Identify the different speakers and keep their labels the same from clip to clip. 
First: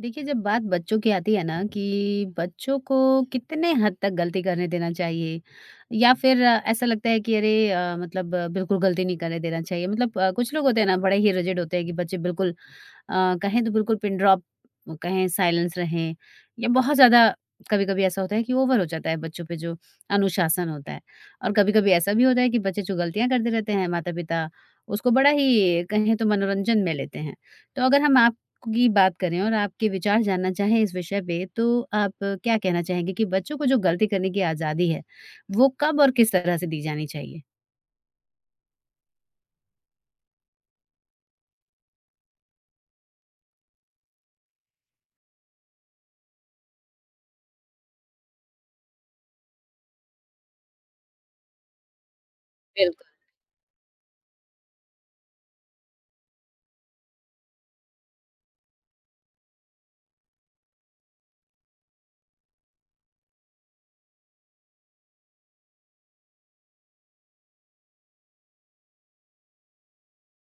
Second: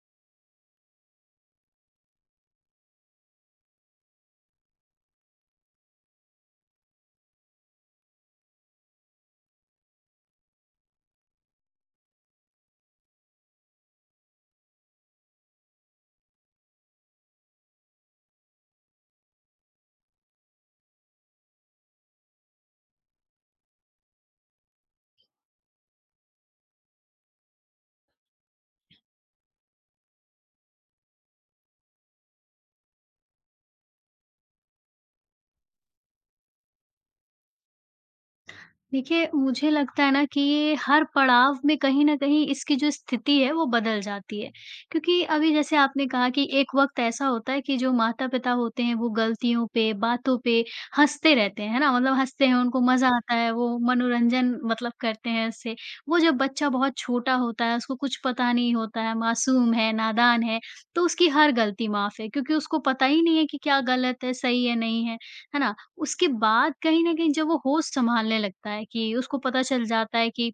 Speaker 1: देखिए, जब बात बच्चों की आती है ना कि बच्चों को कितने हद तक गलती करने देना चाहिए या फिर ऐसा लगता है कि अरे मतलब बिल्कुल गलती नहीं करने देना चाहिए। मतलब कुछ लोग होते हैं ना, बड़े ही रिजिड होते हैं कि बच्चे बिल्कुल कहें तो बिल्कुल पिन ड्रॉप कहें साइलेंस रहें या बहुत ज़्यादा कभी कभी ऐसा होता है कि ओवर हो जाता है बच्चों पे जो अनुशासन होता है। और कभी कभी ऐसा भी होता है कि बच्चे जो गलतियां करते रहते हैं माता पिता उसको बड़ा ही कहें तो मनोरंजन में लेते हैं। तो अगर हम आप की बात करें और आपके विचार जानना चाहें इस विषय पे तो आप क्या कहना चाहेंगे कि बच्चों को जो गलती करने की आज़ादी है, वो कब और किस तरह से दी जानी चाहिए?
Speaker 2: देखिए, मुझे लगता है ना कि ये हर पड़ाव में कहीं न कहीं इसकी जो स्थिति है वो बदल जाती है। क्योंकि अभी जैसे आपने कहा कि एक वक़्त ऐसा होता है कि जो माता-पिता होते हैं वो गलतियों पे, बातों पे हँसते रहते हैं, है ना? मतलब हँसते हैं, उनको
Speaker 1: बिल्कुल,
Speaker 2: मज़ा आता है, वो मनोरंजन मतलब करते हैं इससे। वो जब बच्चा बहुत छोटा होता है, उसको कुछ पता नहीं होता है, मासूम है, नादान है, तो उसकी हर गलती माफ़ है क्योंकि उसको पता ही नहीं है कि क्या गलत है, सही है, नहीं है, है ना? उसके बाद कहीं न कहीं जब वो होश सँभालने लगता है कि उसको पता चल जाता है कि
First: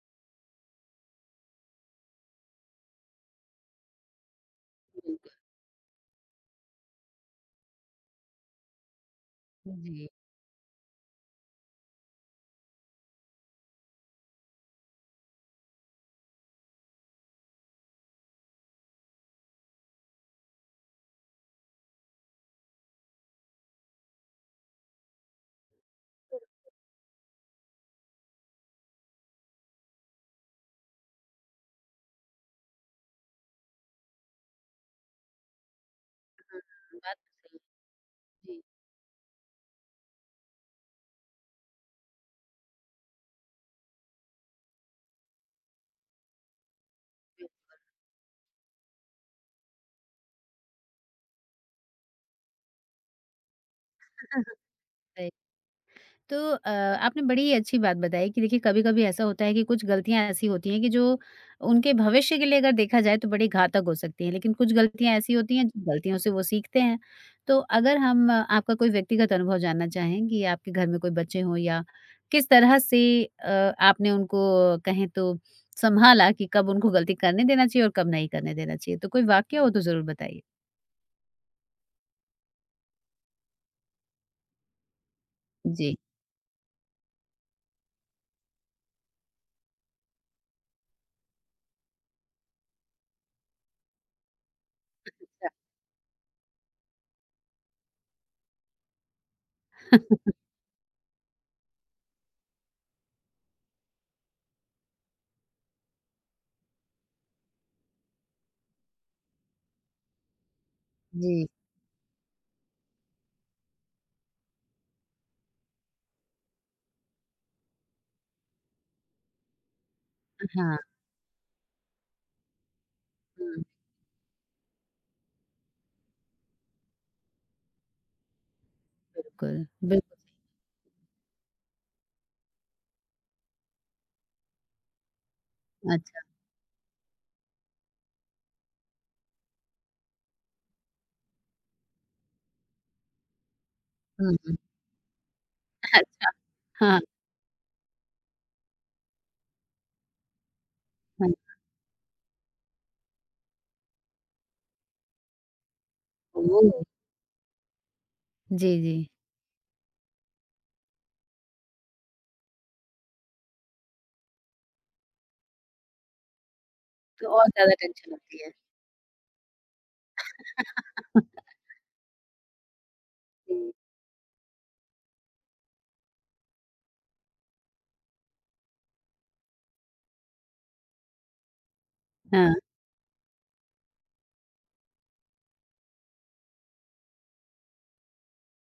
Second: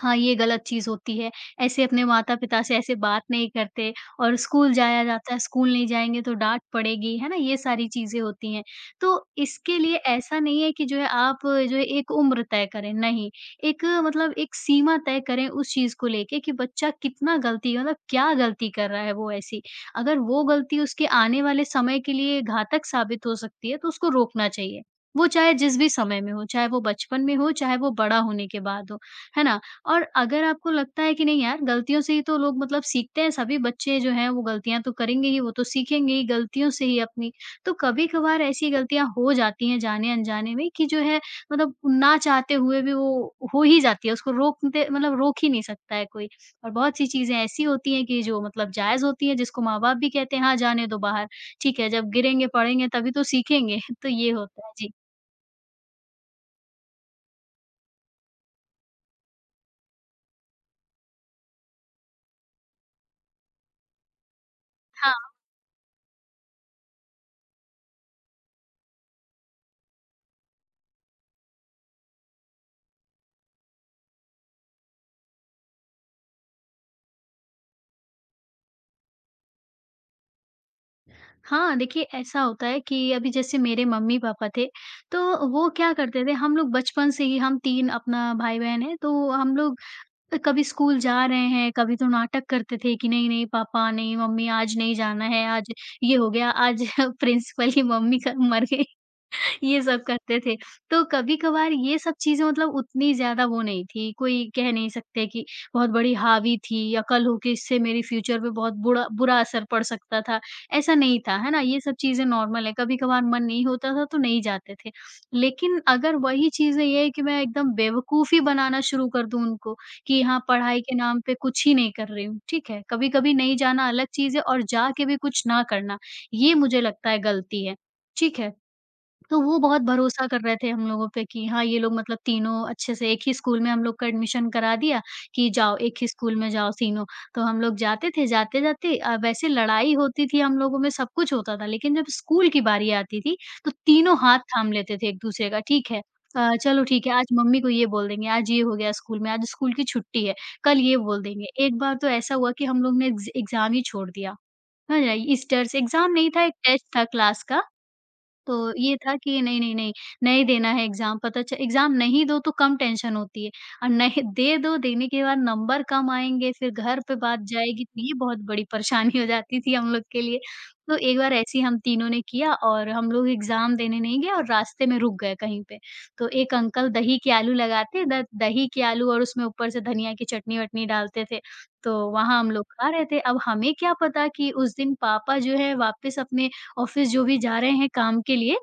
Speaker 2: हाँ, ये गलत चीज़ होती है। ऐसे अपने माता-पिता से ऐसे बात नहीं करते और स्कूल जाया जाता
Speaker 1: बिल्कुल।
Speaker 2: है, स्कूल नहीं जाएँगे तो डाँट पड़ेगी, है ना? ये सारी चीज़ें होती हैं। तो इसके लिए
Speaker 1: जी,
Speaker 2: ऐसा नहीं है कि जो है आप जो है एक उम्र तय करें, नहीं। एक मतलब एक सीमा तय करें उस चीज़ को लेके कि बच्चा कितना गलती मतलब क्या गलती कर रहा है वो ऐसी? अगर वो गलती उसके आने वाले समय के लिए घातक साबित हो सकती है, तो उसको रोकना चाहिए। वो चाहे जिस भी समय में हो, चाहे वो बचपन में हो, चाहे वो बड़ा होने के बाद हो, है ना? और अगर आपको लगता है कि नहीं यार गलतियों से ही तो लोग मतलब सीखते हैं, सभी बच्चे जो हैं वो गलतियाँ तो करेंगे ही, वो तो सीखेंगे ही गलतियों से ही
Speaker 1: बात
Speaker 2: अपनी। तो कभी-कभार
Speaker 1: जी।
Speaker 2: ऐसी गलतियाँ हो जाती हैं जाने-अनजाने में कि जो है मतलब ना चाहते हुए भी वो हो ही जाती है, उसको रोकते मतलब रोक ही नहीं सकता है कोई। और बहुत-सी चीज़ें ऐसी
Speaker 1: बिल्कुल।
Speaker 2: होती हैं कि जो मतलब जायज़ होती हैं, जिसको माँ-बाप भी कहते हैं हाँ, जाने दो बाहर, ठीक है, जब गिरेंगे, पड़ेंगे तभी तो सीखेंगे। तो ये होता है। जी।
Speaker 1: तो आपने बड़ी अच्छी बात बताई कि देखिए कभी-कभी ऐसा होता है कि कुछ गलतियाँ ऐसी होती हैं कि जो उनके भविष्य के लिए अगर देखा जाए तो बड़ी घातक हो सकती हैं, लेकिन कुछ गलतियाँ ऐसी
Speaker 2: हाँ।
Speaker 1: होती हैं, जिन गलतियों से वो सीखते हैं। तो अगर हम आपका कोई व्यक्तिगत अनुभव जानना चाहें कि आपके घर में कोई बच्चे हों या किस तरह से आपने उनको कहें तो सँभाला कि कब उनको गलती करने देना चाहिए और कब नहीं करने देना चाहिए? तो कोई वाकया हो तो ज़रूर बताइए।
Speaker 2: हाँ, देखिए ऐसा होता है कि अभी जैसे मेरे मम्मी-पापा थे, तो वो क्या
Speaker 1: जी,
Speaker 2: करते थे हम लोग बचपन से ही हम 3 अपना भाई-बहन हैं, तो हम लोग कभी स्कूल जा रहे हैं, कभी तो नाटक करते थे कि नहीं-नहीं पापा, नहीं मम्मी आज नहीं जाना है, आज ये हो गया, आज प्रिंसिपल की मम्मी का मर गई ये सब करते थे। तो कभी-कभार ये सब चीज़ें मतलब उतनी ज़्यादा वो नहीं थी, कोई कह नहीं सकते कि बहुत बड़ी हावी थी या कल होके इससे मेरे फ्यूचर पे बहुत बुरा बुरा असर पड़ सकता था, ऐसा नहीं था,
Speaker 1: जी।
Speaker 2: है ना? ये सब चीज़ें नॉर्मल है, कभी-कभार मन नहीं होता था तो नहीं जाते थे। लेकिन अगर वही चीज़ें ये है कि मैं एकदम बेवकूफ़ी बनाना शुरू कर दूँ उनको कि हाँ,
Speaker 1: हाँ,
Speaker 2: पढ़ाई के नाम पे कुछ ही नहीं कर रही हूँ, ठीक है? कभी-कभी नहीं
Speaker 1: हुँ,
Speaker 2: जाना अलग चीज़ है और जा के भी कुछ ना करना, ये मुझे लगता है गलती है, ठीक है? तो
Speaker 1: बिल्कुल,
Speaker 2: वो बहुत
Speaker 1: बिल्कुल।
Speaker 2: भरोसा कर रहे थे हम लोगों पे कि हाँ, ये लोग मतलब तीनों अच्छे से एक ही स्कूल में हम लोग का एडमिशन करा दिया कि जाओ एक ही
Speaker 1: अच्छा।
Speaker 2: स्कूल में जाओ तीनों। तो हम लोग जाते थे, जाते-जाते वैसे लड़ाई होती थी हम लोगों में, सब कुछ होता था, लेकिन जब स्कूल की बारी आती थी, तो तीनों
Speaker 1: हुँ,
Speaker 2: हाथ
Speaker 1: हुँ।
Speaker 2: थाम लेते थे एक-दूसरे का, ठीक है
Speaker 1: अच्छा।
Speaker 2: चलो
Speaker 1: हाँ,
Speaker 2: ठीक है, आज मम्मी को ये बोल देंगे, आज ये हो गया स्कूल में, आज स्कूल की छुट्टी है, कल ये बोल
Speaker 1: हाँ।
Speaker 2: देंगे। एक बार तो ऐसा हुआ कि हम लोग ने एग्ज़ाम ही छोड़ दिया, समझ रहे? इस डर से एग्ज़ाम नहीं था, एक
Speaker 1: ओह!
Speaker 2: टेस्ट था क्लास का
Speaker 1: जी,
Speaker 2: तो ये
Speaker 1: जी।
Speaker 2: था कि नहीं, नहीं देना है एग्ज़ाम पता च एग्ज़ाम नहीं दो तो कम टेंशन होती है और नहीं दे दो, देने के बाद नंबर कम आएँगे, फिर घर पे
Speaker 1: तो
Speaker 2: बात
Speaker 1: और ज़्यादा
Speaker 2: जाएगी, तो
Speaker 1: टेंशन
Speaker 2: ये बहुत
Speaker 1: होती है।
Speaker 2: बड़ी परेशानी हो जाती थी हम लोग के लिए। तो एक बार ऐसे ही हम तीनों ने किया और हम लोग
Speaker 1: जी।
Speaker 2: एग्ज़ाम देने नहीं गए और रास्ते में रुक गए कहीं पे। तो एक अंकल दही के आलू लगाते, द दही के आलू और उसमें ऊपर से धनिया की चटनी-वटनी डालते थे, तो वहाँ हम
Speaker 1: हाँ,
Speaker 2: लोग खा रहे थे। अब हमें क्या पता कि उस दिन पापा जो है वापस अपने ऑफ़िस जो भी जा रहे हैं काम के लिए,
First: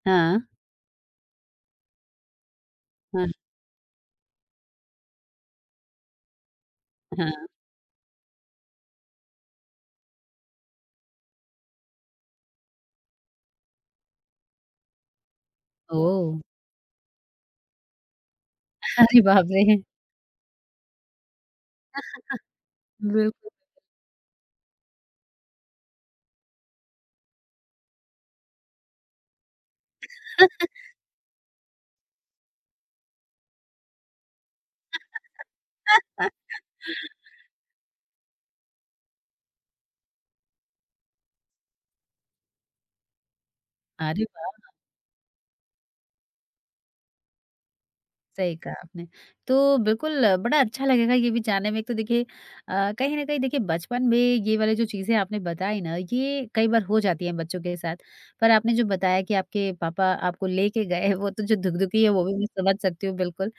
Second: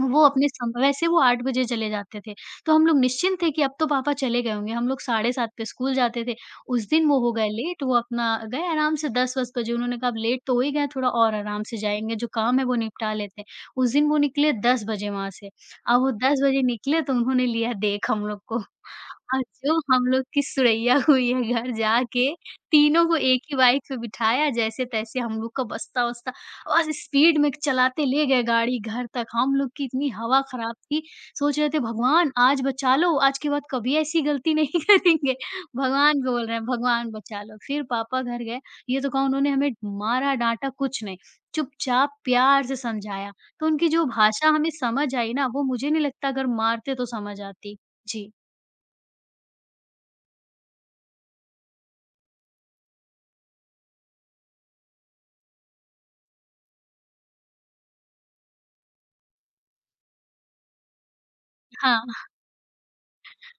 Speaker 2: वो
Speaker 1: हाँ,
Speaker 2: अपने सम वैसे वो 8 बजे चले जाते थे। तो हम लोग
Speaker 1: हाँ,
Speaker 2: निश्चिंत थे कि अब तो पापा चले गए होंगे, हम लोग साढ़े 7 पे स्कूल जाते थे। उस दिन वो हो
Speaker 1: हाँ।
Speaker 2: गए लेट, वो अपना गए आराम से 10-10 बजे उन्होंने कहा अब लेट तो हो ही गए, थोड़ा और आराम से जाएँगे, जो काम है वो निपटा लेते हैं। उस दिन वो निकले 10 बजे वहाँ से, अब वो
Speaker 1: ओह!
Speaker 2: 10 बजे निकले तो उन्होंने लिया देख हम लोग को।
Speaker 1: अरे
Speaker 2: और
Speaker 1: बाप रे!
Speaker 2: जो हम लोग की सुरैया हुई है घर जाके, तीनों को एक
Speaker 1: बिल्कुल,
Speaker 2: ही बाइक पे बिठाया जैसे-तैसे हम लोग का बस्ता-वस्ता बस स्पीड में चलाते ले गए गाड़ी घर तक। हम लोग की इतनी हवा खराब थी, सोच रहे थे भगवान आज बचा लो, आज के बाद कभी ऐसी गलती नहीं करेंगे। भगवान को बोल रहे हैं भगवान बचा लो। फिर पापा घर गए, ये तो कहूँ उन्होंने हमें मारा, डाँटा कुछ नहीं, चुपचाप प्यार से समझाया। तो उनकी जो
Speaker 1: अरे
Speaker 2: भाषा
Speaker 1: बाप
Speaker 2: हमें समझ आई ना, वो मुझे नहीं लगता अगर मारते तो समझ आती। जी,
Speaker 1: सही कहा आपने। तो बिल्कुल बड़ा अच्छा लगेगा ये भी जानने में। एक तो देखिए कहीं न कहीं देखिए बचपन में ये वाली जो चीज़ें आपने बताई ना ये कई बार हो जाती हैं बच्चों के साथ। पर आपने जो बताया कि आपके पापा आपको लेके गए वो तो जो धुकधुकी
Speaker 2: हाँ।
Speaker 1: है वो भी मैं समझ सकती हूँ बिल्कुल।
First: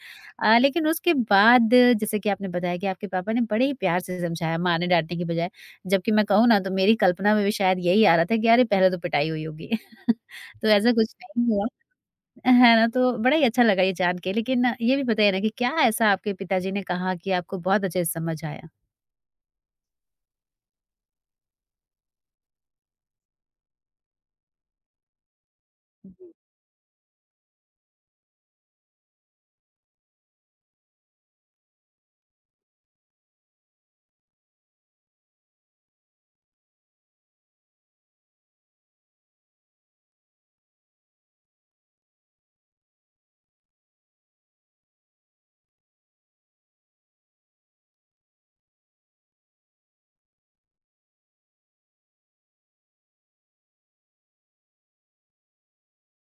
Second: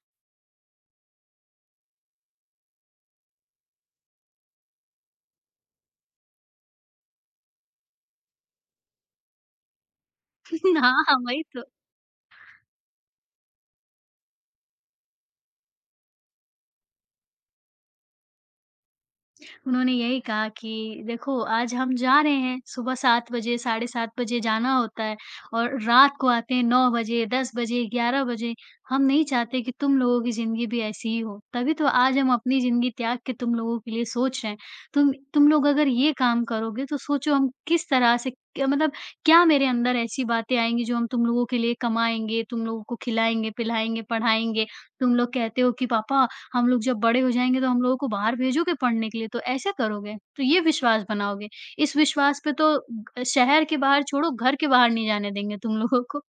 Speaker 1: लेकिन उसके बाद जैसे कि आपने बताया कि आपके पापा ने बड़े ही प्यार से समझाया मारने डाँटने की बजाय। जबकि मैं कहूँ ना तो मेरी कल्पना में भी शायद यही आ रहा था कि अरे पहले तो पिटाई हुई होगी। तो ऐसा
Speaker 2: हाँ,
Speaker 1: कुछ
Speaker 2: हाँ, वही
Speaker 1: नहीं
Speaker 2: तो।
Speaker 1: हुआ? है ना, तो बड़ा ही अच्छा लगा ये जान के। लेकिन ये भी बताइए ना कि क्या ऐसा आपके पिताजी ने कहा कि आपको बहुत अच्छे से समझ आया?
Speaker 2: उन्होंने यही कहा कि देखो आज हम जा रहे हैं, सुबह 7 बजे, साढ़े 7 बजे जाना होता है और रात को
Speaker 1: जी।
Speaker 2: आते हैं 9 बजे, 10 बजे, 11 बजे। हम नहीं चाहते कि तुम लोगों की ज़िंदगी भी ऐसी ही हो, तभी तो आज हम अपनी ज़िंदगी त्याग के तुम लोगों के लिए सोच रहे हैं। तुम लोग अगर ये काम करोगे तो सोचो हम किस तरह से क मतलब क्या मेरे अंदर ऐसी बातें आएँगी जो हम तुम लोगों के लिए कमाएँगे, तुम लोगों को खिलाएँगे, पिलाएँगे, पढ़ाएँगे। तुम लोग कहते हो कि पापा हम लोग जब बड़े हो जाएँगे तो हम लोगों को बाहर भेजोगे पढ़ने के लिए, तो ऐसे करोगे, तो ये विश्वास बनाओगे। इस विश्वास पे तो ग शहर के बाहर छोड़ो, घर के बाहर नहीं जाने देंगे तुम लोगों को।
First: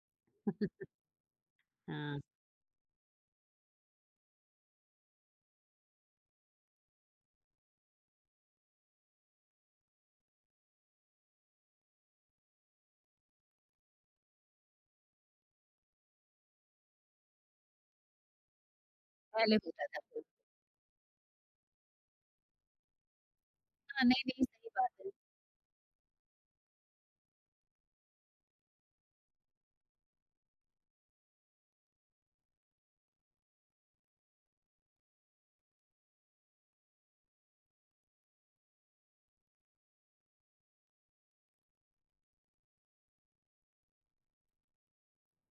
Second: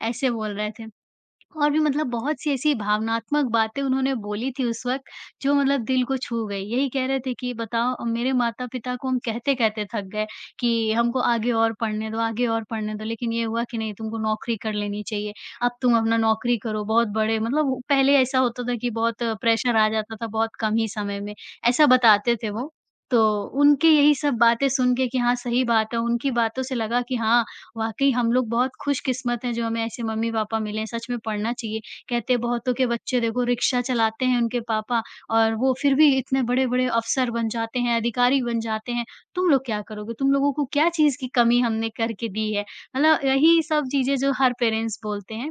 Speaker 2: ऐसे बोल रहे थे। और भी मतलब
Speaker 1: हाँ,
Speaker 2: बहुत-सी ऐसी भावनात्मक बातें उन्होंने बोली थी उस वक़्त, जो मतलब दिल को छू गई। यही कह रहे थे कि बताओ मेरे माता-पिता को हम कहते-कहते थक गए कि हमको आगे और पढ़ने दो, आगे और पढ़ने दो, लेकिन ये हुआ कि नहीं तुमको नौकरी कर लेनी चाहिए। अब तुम अपना नौकरी करो, बहुत बड़े मतलब वो- पहले ऐसा होता था कि बहुत
Speaker 1: पहले
Speaker 2: प्रेशर
Speaker 1: होता
Speaker 2: आ
Speaker 1: था
Speaker 2: जाता
Speaker 1: वो।
Speaker 2: था बहुत कम ही समय में, ऐसा बताते थे वो। तो उनके
Speaker 1: हाँ,
Speaker 2: यही
Speaker 1: नहीं,
Speaker 2: सब
Speaker 1: नहीं, सही
Speaker 2: बातें
Speaker 1: बात
Speaker 2: सुन के
Speaker 1: है।
Speaker 2: कि हाँ, सही बात है, उनकी बातों से लगा कि हाँ, वाक़ई हम लोग बहुत खुशकिस्मत हैं जो हमें ऐसे मम्मी-पापा मिले हैं, सच में पढ़ना चाहिए। कहते हैं बहुतों के बच्चे देखो रिक्शा चलाते हैं उनके पापा और वो फिर भी इतने बड़े-बड़े अफ़सर बन जाते हैं, अधिकारी बन जाते हैं। तुम लोग क्या करोगे? तुम लोगों को क्या चीज़ की कमी हमने करके दी है? मतलब यही सब चीज़ें जो हर पेरेंट्स बोलते हैं,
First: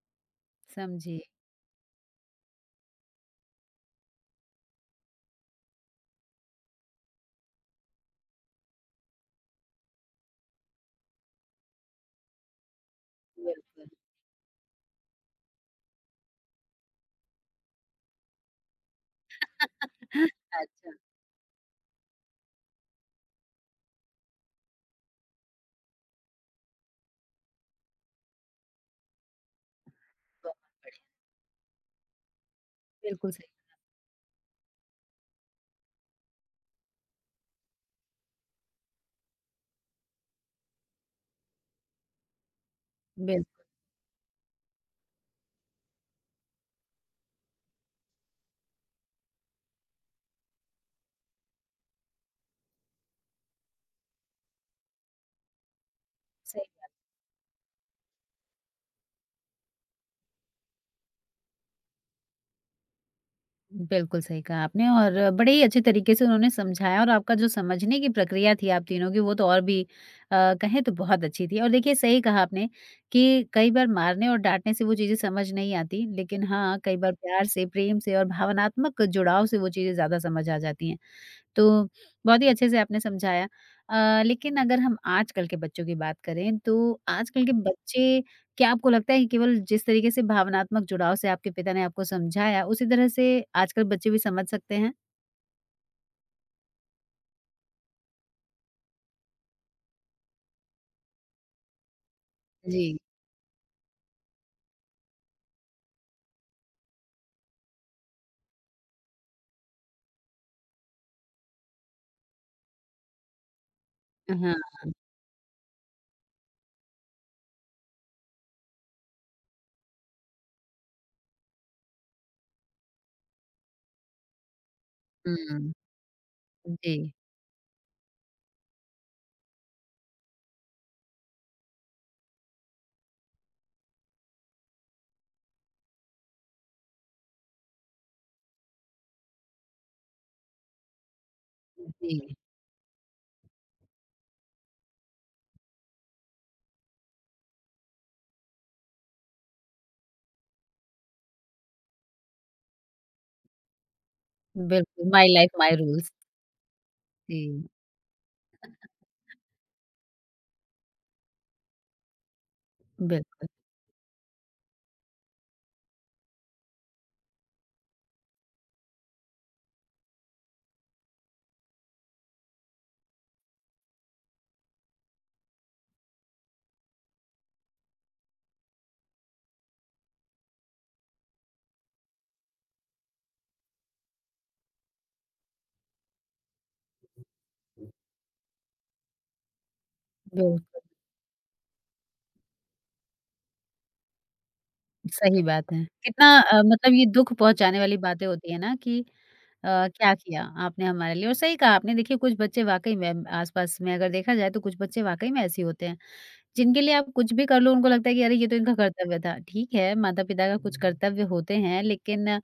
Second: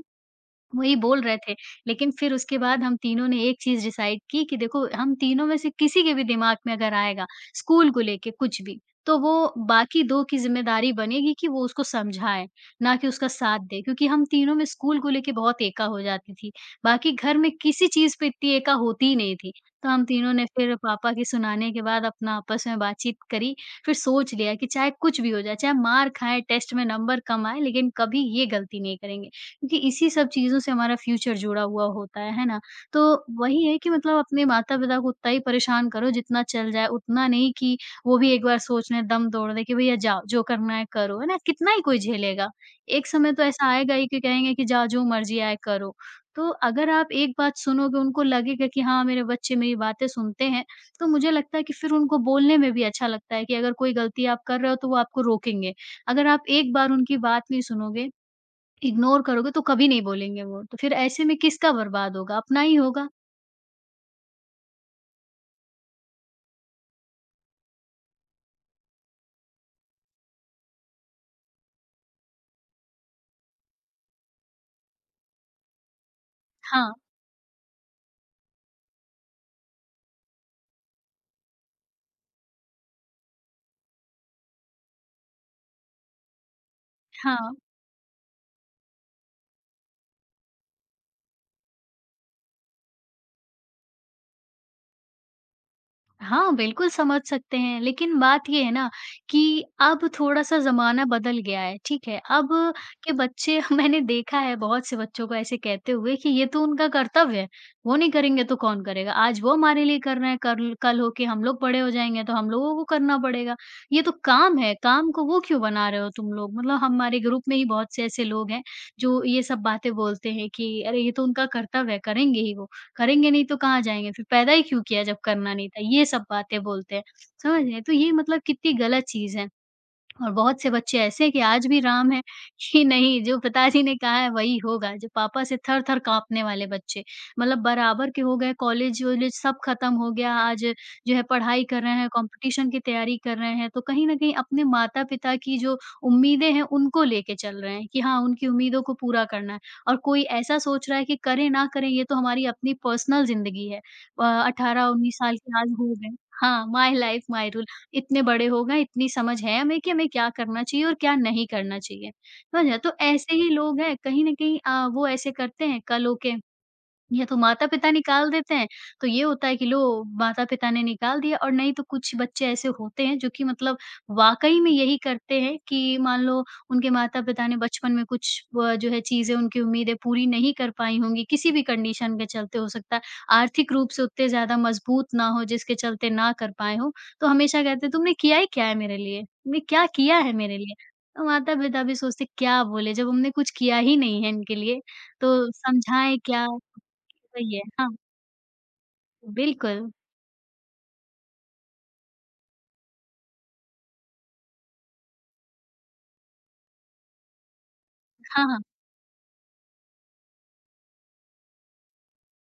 Speaker 2: वही
Speaker 1: समझी,
Speaker 2: बोल रहे थे, लेकिन फिर उसके बाद हम तीनों ने एक चीज़ डिसाइड की कि देखो हम तीनों में से किसी के भी दिमाग में अगर आएगा स्कूल को लेके कुछ भी, तो वो बाकी 2 की ज़िम्मेदारी बनेगी कि वो उसको समझाएँ, ना कि उसका साथ दे।
Speaker 1: बिल्कुल।
Speaker 2: क्योंकि हम तीनों में स्कूल को लेके बहुत एका हो जाती थी, बाकी घर में किसी चीज़ पे इतनी एका होती ही नहीं थी। तो हम तीनों ने फिर
Speaker 1: अच्छा,
Speaker 2: पापा के सुनाने के बाद अपना आपस में बातचीत करी, फिर सोच लिया कि चाहे कुछ भी हो जाए, चाहे मार खाएँ, टेस्ट में नंबर कम आए, लेकिन कभी ये गलती नहीं करेंगे। क्योंकि इसी सब
Speaker 1: बहुत
Speaker 2: चीज़ों से हमारा
Speaker 1: बढ़िया,
Speaker 2: फ्यूचर जुड़ा हुआ होता है ना? तो
Speaker 1: बिल्कुल सही,
Speaker 2: वही है कि मतलब अपने माता-पिता को उतना ही परेशान करो जितना चल जाए, उतना नहीं कि वो भी एक बार सोच लें, दम तोड़ दें कि भैया जाओ, जो करना है करो, है ना? कितना ही कोई झेलेगा? एक समय तो
Speaker 1: बिल्कुल
Speaker 2: ऐसा आएगा ही कि कहेंगे कि जाओ जो मर्ज़ी आए करो। तो अगर आप एक बात सुनोगे, उनको लगेगा कि हाँ, मेरे बच्चे मेरी बातें सुनते हैं, तो मुझे लगता है कि फिर उनको बोलने में भी अच्छा लगता है कि अगर कोई गलती आप कर रहे हो तो वो आपको रोकेंगे। अगर आप
Speaker 1: सही।
Speaker 2: एक बार उनकी बात नहीं सुनोगे इग्नोर करोगे तो कभी नहीं बोलेंगे वो, तो फिर ऐसे में किसका बर्बाद होगा? अपना ही होगा।
Speaker 1: बिल्कुल सही कहा आपने और बड़े ही अच्छे तरीके से उन्होंने समझाया और आपका जो समझने की प्रक्रिया थी आप तीनों की वो तो और भी कहें तो बहुत अच्छी थी। और देखिए सही कहा आपने कि कई बार मारने और डांटने से वो चीज़ें समझ नहीं आती, लेकिन हाँ
Speaker 2: हाँ,
Speaker 1: कई बार प्यार से, प्रेम से और भावनात्मक जुड़ाव से वो चीज़ें ज़्यादा समझ आ जाती हैं। तो बहुत ही अच्छे से आपने समझाया। लेकिन अगर हम आजकल के बच्चों की बात करें, तो आजकल के
Speaker 2: हाँ।
Speaker 1: बच्चे क्या आपको लगता है कि केवल जिस तरीके से भावनात्मक जुड़ाव से आपके पिता ने आपको समझाया, उसी तरह से आजकल बच्चे भी समझ सकते हैं?
Speaker 2: हाँ, बिल्कुल समझ सकते हैं, लेकिन बात ये है ना कि अब थोड़ा-सा ज़माना बदल गया है, ठीक है? अब
Speaker 1: जी।
Speaker 2: के बच्चे मैंने देखा है बहुत से बच्चों को ऐसे कहते हुए कि ये तो उनका कर्तव्य है, वो नहीं करेंगे तो कौन करेगा? आज वो हमारे लिए कर रहे हैं, कल कल हो के हम लोग बड़े हो जाएँगे तो हम लोगों को करना पड़ेगा। ये तो
Speaker 1: हाँ।
Speaker 2: काम है, काम को वो क्यों बना रहे हो तुम लोग? मतलब हमारे ग्रुप में ही बहुत से ऐसे लोग हैं, जो ये सब बातें बोलते हैं कि अरे! ये तो उनका कर्तव्य है, करेंगे ही वो। करेंगे नहीं तो कहाँ जाएँगे? फिर पैदा ही क्यों किया जब करना नहीं
Speaker 1: हुँ।
Speaker 2: था? ये सब बातें बोलते हैं,
Speaker 1: जी,
Speaker 2: समझ रहे हैं? तो ये मतलब कितनी गलत चीज़ है। और बहुत से बच्चे ऐसे हैं कि आज भी राम हैं कि नहीं जो पिताजी ने कहा है वही होगा, जो पापा से थर-थर काँपने वाले बच्चे। मतलब बराबर के हो गए कॉलेज-वॉलेज सब खत्म हो गया, आज जो है पढ़ाई कर रहे हैं,
Speaker 1: जी।
Speaker 2: कॉम्पिटिशन की तैयारी कर रहे हैं। तो कहीं न कहीं अपने माता-पिता की जो उम्मीदें हैं उनको लेके चल रहे हैं कि हाँ, उनकी उम्मीदों को पूरा करना है। और कोई ऐसा सोच रहा है कि करें ना करें ये तो हमारी अपनी पर्सनल ज़िंदगी है।
Speaker 1: बिल्कुल,
Speaker 2: 18-19
Speaker 1: माई
Speaker 2: साल
Speaker 1: लाइफ
Speaker 2: के आज
Speaker 1: माई
Speaker 2: हो
Speaker 1: रूल्स।
Speaker 2: गए। हाँ, माय लाइफ माय
Speaker 1: जी,
Speaker 2: रूल इतने बड़े हो गए, इतनी समझ है हमें कि हमें क्या करना चाहिए और क्या नहीं करना चाहिए। समझ रहे हैं? तो ऐसे
Speaker 1: बिल्कुल,
Speaker 2: ही लोग हैं कहीं न कहीं वो ऐसे करते हैं कल होके या तो माता-पिता निकाल देते हैं, तो ये होता है कि लो माता-पिता ने निकाल दिया और नहीं तो कुछ बच्चे ऐसे होते हैं जो कि मतलब वाक़ई में यही करते हैं कि मान लो उनके माता-पिता ने बचपन में कुछ व जो है चीज़ें उनकी उम्मीदें पूरी नहीं कर पाई होंगी, किसी भी कंडीशन के चलते हो सकता है, आर्थिक रूप से उतने ज़्यादा मजबूत ना हो जिसके चलते ना कर पाए हों, तो हमेशा कहते हैं तुमने किया ही क्या है मेरे लिए? तुमने क्या किया है मेरे
Speaker 1: बिल्कुल,
Speaker 2: लिए? तो माता-पिता भी सोचते क्या बोले जब हमने कुछ किया ही नहीं है इनके लिए,
Speaker 1: सही
Speaker 2: तो
Speaker 1: बात है।
Speaker 2: समझाएँ
Speaker 1: कितना
Speaker 2: क्या?
Speaker 1: मतलब ये दुःख
Speaker 2: सही है,
Speaker 1: पहुँचाने
Speaker 2: हाँ,
Speaker 1: वाली बातें होती हैं ना कि
Speaker 2: बिल्कुल,
Speaker 1: क्या किया आपने हमारे लिए? और सही कहा आपने। देखिए कुछ बच्चे वाक़ई में आस-पास में अगर देखा जाए तो कुछ बच्चे वाक़ई में ऐसे होते हैं, जिनके लिए आप कुछ भी कर लो उनको लगता है कि अरे
Speaker 2: हाँ,
Speaker 1: ये तो
Speaker 2: हाँ,
Speaker 1: इनका कर्तव्य था। ठीक है, माता-पिता का कुछ कर्तव्य होते हैं लेकिन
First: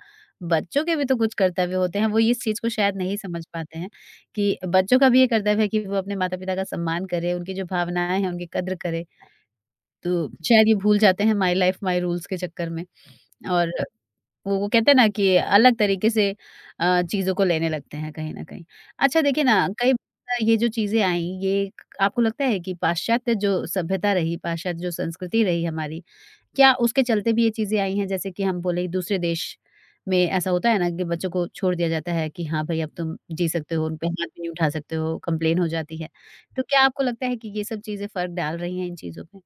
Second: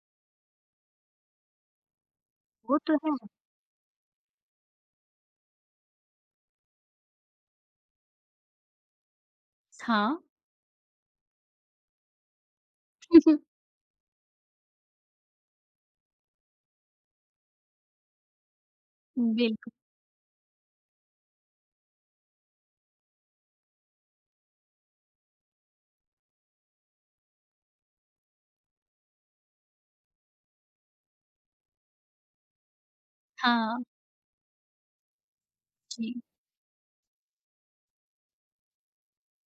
Speaker 1: बच्चों के भी तो कुछ कर्तव्य होते हैं, वो इस चीज़ को
Speaker 2: वो
Speaker 1: शायद
Speaker 2: तो
Speaker 1: नहीं
Speaker 2: है।
Speaker 1: समझ पाते हैं कि बच्चों का भी ये कर्तव्य है कि वो अपने माता-पिता का सम्मान करें, उनकी जो भावनाएँ हैं उनकी कद्र करें।
Speaker 2: हाँ,
Speaker 1: तो शायद ये भूल जाते हैं माई लाइफ़ माई रूल्स के चक्कर में और वो कहते हैं ना कि अलग तरीके से चीज़ों को लेने लगते हैं कहीं न कहीं। अच्छा देखिए ना,
Speaker 2: बिल्कुल,
Speaker 1: कई बार ये जो चीज़ें आई, ये आपको लगता है कि पाश्चात्य जो सभ्यता रही, पाश्चात्य जो संस्कृति रही हमारी, क्या उसके चलते भी ये चीज़ें आई हैं? जैसे कि हम बोले दूसरे देश में ऐसा होता है ना कि बच्चों को छोड़ दिया जाता है कि हाँ भाई, अब तुम जी सकते
Speaker 2: हाँ,
Speaker 1: हो, उन पे हाथ भी नहीं उठा सकते हो, कंप्लेन हो जाती है।
Speaker 2: जी।
Speaker 1: तो क्या आपको लगता है कि ये सब चीज़ें फ़र्क डाल रही हैं इन चीज़ों पे?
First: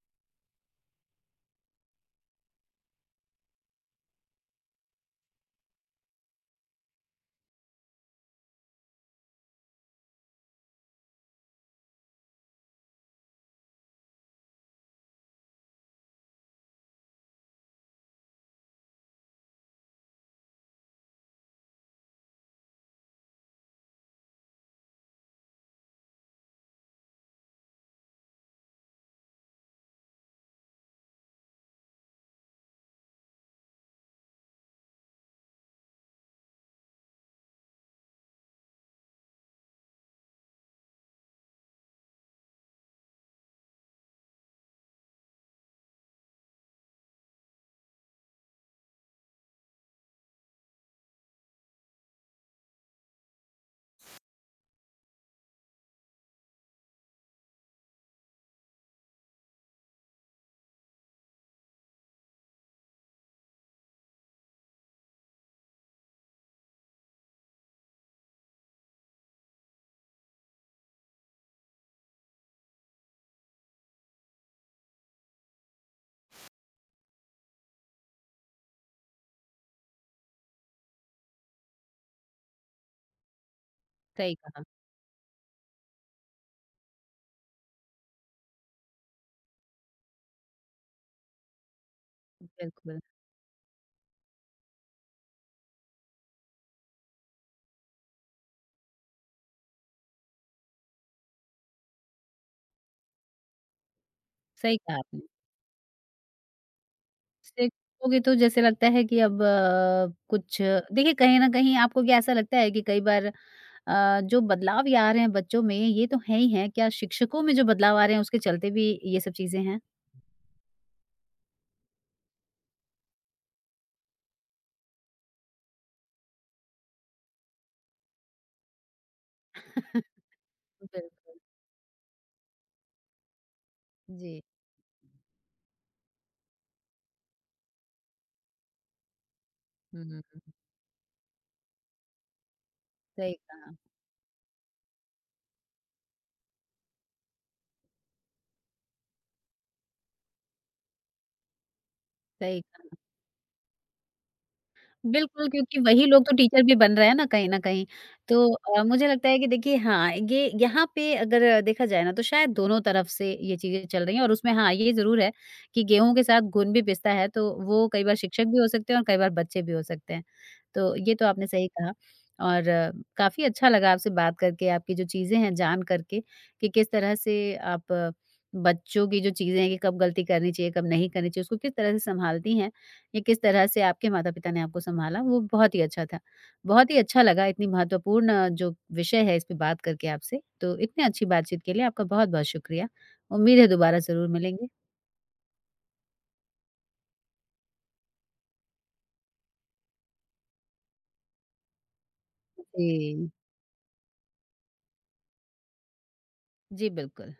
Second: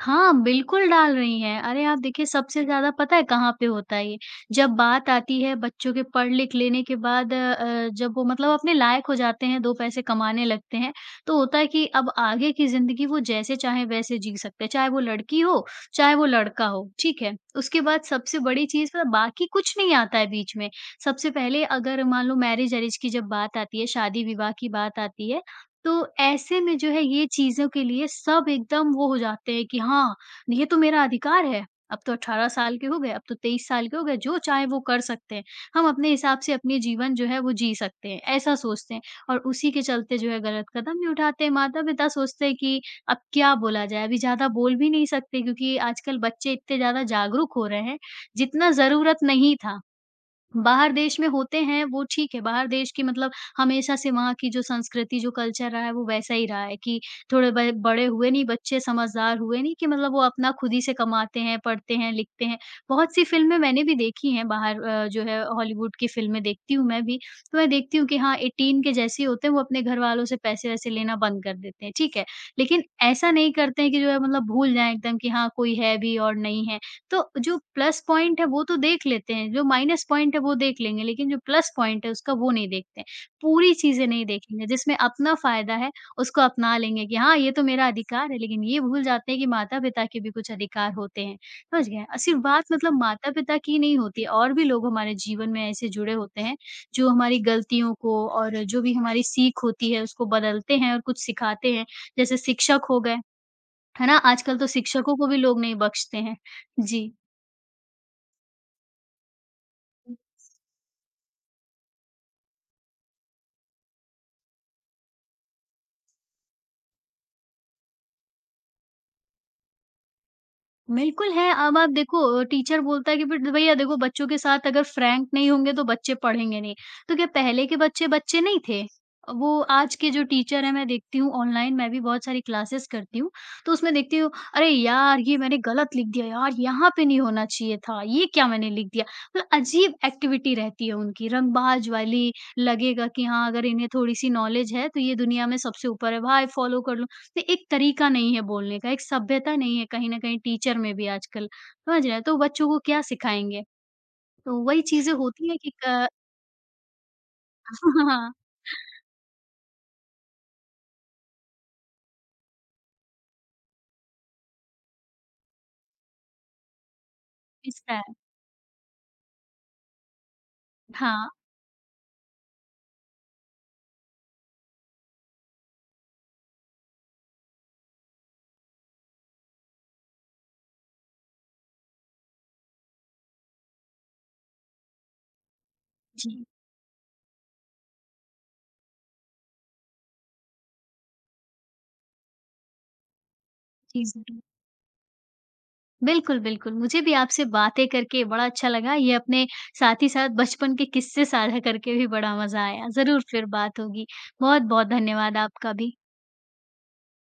Speaker 2: हाँ, बिल्कुल डाल रही हैं। अरे, आप देखिए सबसे ज़्यादा पता है कहाँ पे होता है ये? जब बात आती है बच्चों के पढ़-लिख लेने के बाद जब वो मतलब अपने लायक हो जाते हैं, 2 पैसे कमाने लगते हैं, तो होता है कि अब आगे की ज़िंदगी वो जैसे चाहें वैसे जी सकते हैं, चाहे वो लड़की हो, चाहे वो लड़का हो, ठीक है? उसके बाद सबसे बड़ी चीज़ पता है बाकी कुछ नहीं आता है बीच में। सबसे पहले अगर मान लो मैरिज-ऐरिज की जब बात आती है, शादी-विवाह की बात आती है, तो ऐसे में जो है ये चीज़ों के लिए सब एकदम वो हो जाते हैं कि हाँ, ये तो मेरा अधिकार है। अब तो 18 साल के हो गए, अब तो 23 साल के हो गए, जो चाहे वो कर सकते हैं। हम अपने हिसाब से अपने जीवन जो है वो जी सकते हैं, ऐसा सोचते हैं और उसी के चलते जो है गलत कदम भी उठाते हैं। माता-पिता सोचते हैं कि अब क्या बोला जाए, अभी ज़्यादा बोल भी नहीं सकते क्योंकि आजकल बच्चे इतने ज़्यादा जागरूक हो रहे हैं, जितना ज़रूरत नहीं था। बाहर देश में होते हैं वो ठीक है, बाहर देश की मतलब हमेशा से वहाँ की जो संस्कृति, जो कल्चर रहा है वो वैसा ही रहा है कि थोड़े ब बड़े हुए नहीं, बच्चे समझदार हुए नहीं कि मतलब वो अपना खुद ही से कमाते हैं, पढ़ते हैं, लिखते हैं। बहुत-सी फ़िल्में मैंने भी देखी हैं बाहर जो है हॉलीवुड की फ़िल्में देखती हूँ मैं भी, तो मैं देखती हूँ कि हाँ, 18 के जैसे ही होते हैं वो अपने घरवालों से पैसे-वैसे लेना बंद कर देते हैं, ठीक है। लेकिन ऐसा नहीं करते हैं कि जो है मतलब भूल जाएँ एकदम कि हाँ, कोई है भी और नहीं है। तो जो प्लस पॉइंट है वो तो देख लेते हैं, जो माइनस पॉइंट है वो देख लेंगे, लेकिन जो प्लस पॉइंट है उसका वो नहीं देखते हैं। पूरी चीज़ें नहीं
Speaker 1: सही कहा।
Speaker 2: देखेंगे, जिसमें अपना फ़ायदा है उसको अपना लेंगे कि हाँ, ये तो मेरा अधिकार है, लेकिन ये भूल जाते हैं कि माता-पिता के भी कुछ अधिकार होते हैं, समझ गए? सिर्फ़ बात मतलब
Speaker 1: बिल्कुल,
Speaker 2: माता-पिता की नहीं होती है, और भी लोग हमारे जीवन में ऐसे जुड़े होते हैं, जो हमारी गलतियों को और जो भी हमारी सीख होती है उसको बदलते हैं और कुछ सिखाते हैं। जैसे शिक्षक हो गए, है ना? आजकल तो
Speaker 1: सही कहा
Speaker 2: शिक्षकों
Speaker 1: आपने।
Speaker 2: को भी लोग नहीं बख्शते हैं। जी।
Speaker 1: से देखोगे तो जैसे लगता है कि अब कुछ देखिए कहीं न कहीं आपको क्या ऐसा लगता है कि कई बार जो बदलाव ये आ रहे हैं बच्चों में ये तो है ही हैं, क्या शिक्षकों में जो बदलाव आ रहे हैं उसके चलते भी ये सब चीज़ें हैं?
Speaker 2: बिल्कुल है, अब आप देखो टीचर बोलता है कि फिर भैया देखो बच्चों के साथ अगर फ्रैंक नहीं होंगे तो बच्चे पढ़ेंगे नहीं। तो क्या पहले के बच्चे, बच्चे नहीं थे? वो आज के जो टीचर हैं मैं देखती हूँ
Speaker 1: बिल्कुल।
Speaker 2: ऑनलाइन मैं भी बहुत सारी क्लासेस करती हूँ, तो उसमें देखती हूँ
Speaker 1: जी।
Speaker 2: अरे यार! ये मैंने गलत लिख दिया यार, यहाँ पे नहीं होना चाहिए था, ये क्या मैंने लिख दिया? मतलब अजीब
Speaker 1: हुँ, हुँ, हुँ।
Speaker 2: एक्टिविटी रहती है उनकी, रंगबाज वाली लगेगा कि
Speaker 1: सही
Speaker 2: हाँ अगर
Speaker 1: कहा,
Speaker 2: इन्हें थोड़ी-सी नॉलेज है तो ये दुनिया में सबसे ऊपर है, भाई फॉलो कर लो। से एक तरीका नहीं है बोलने का, एक सभ्यता नहीं है कहीं न कहीं टीचर में भी आजकल, समझ रहे हैं? तो
Speaker 1: सही
Speaker 2: बच्चों को
Speaker 1: कहा।
Speaker 2: क्या सिखाएँगे? तो वही चीज़ें
Speaker 1: बिल्कुल,
Speaker 2: होती हैं कि
Speaker 1: क्योंकि वही
Speaker 2: क
Speaker 1: लोग तो टीचर भी बन रहे हैं ना कहीं न कहीं।
Speaker 2: हाँ,
Speaker 1: तो मुझे लगता है कि देखिए हाँ, ये यहाँ पे अगर देखा जाए ना तो शायद दोनों तरफ से ये चीज़ें चल रही हैं और उसमें हाँ, ये ज़रूर है कि गेहूँ के साथ गुण भी पिसता है तो वो
Speaker 2: इसका
Speaker 1: कई बार
Speaker 2: है।
Speaker 1: शिक्षक भी हो सकते हैं और कई बार बच्चे भी हो सकते हैं। तो ये तो
Speaker 2: हाँ,
Speaker 1: आपने सही कहा और काफ़ी अच्छा लगा आपसे बात करके, आपकी जो चीज़ें हैं जान करके कि किस तरह से आप बच्चों की जो चीज़ें हैं कि कब गलती करनी चाहिए, कब नहीं करनी चाहिए, उसको किस तरह से सँभालती हैं। या किस तरह से आपके माता-पिता ने आपको सँभाला, वो बहुत ही अच्छा था।
Speaker 2: जी,
Speaker 1: बहुत ही अच्छा लगा इतनी महत्वपूर्ण जो विषय है, इस पे बात करके आपसे। तो इतनी अच्छी बातचीत के लिए आपका बहुत-बहुत शुक्रिया। उम्मीद है दोबारा
Speaker 2: जी,
Speaker 1: ज़रूर
Speaker 2: ज़रूर।
Speaker 1: मिलेंगे।
Speaker 2: बिल्कुल, बिल्कुल, मुझे भी आपसे बातें करके बड़ा अच्छा लगा, ये अपने साथ ही साथ बचपन के किस्से साझा करके भी बड़ा मज़ा आया। ज़रूर
Speaker 1: जी।
Speaker 2: फिर बात होगी। बहुत-बहुत धन्यवाद आपका भी।
Speaker 1: जी, बिल्कुल।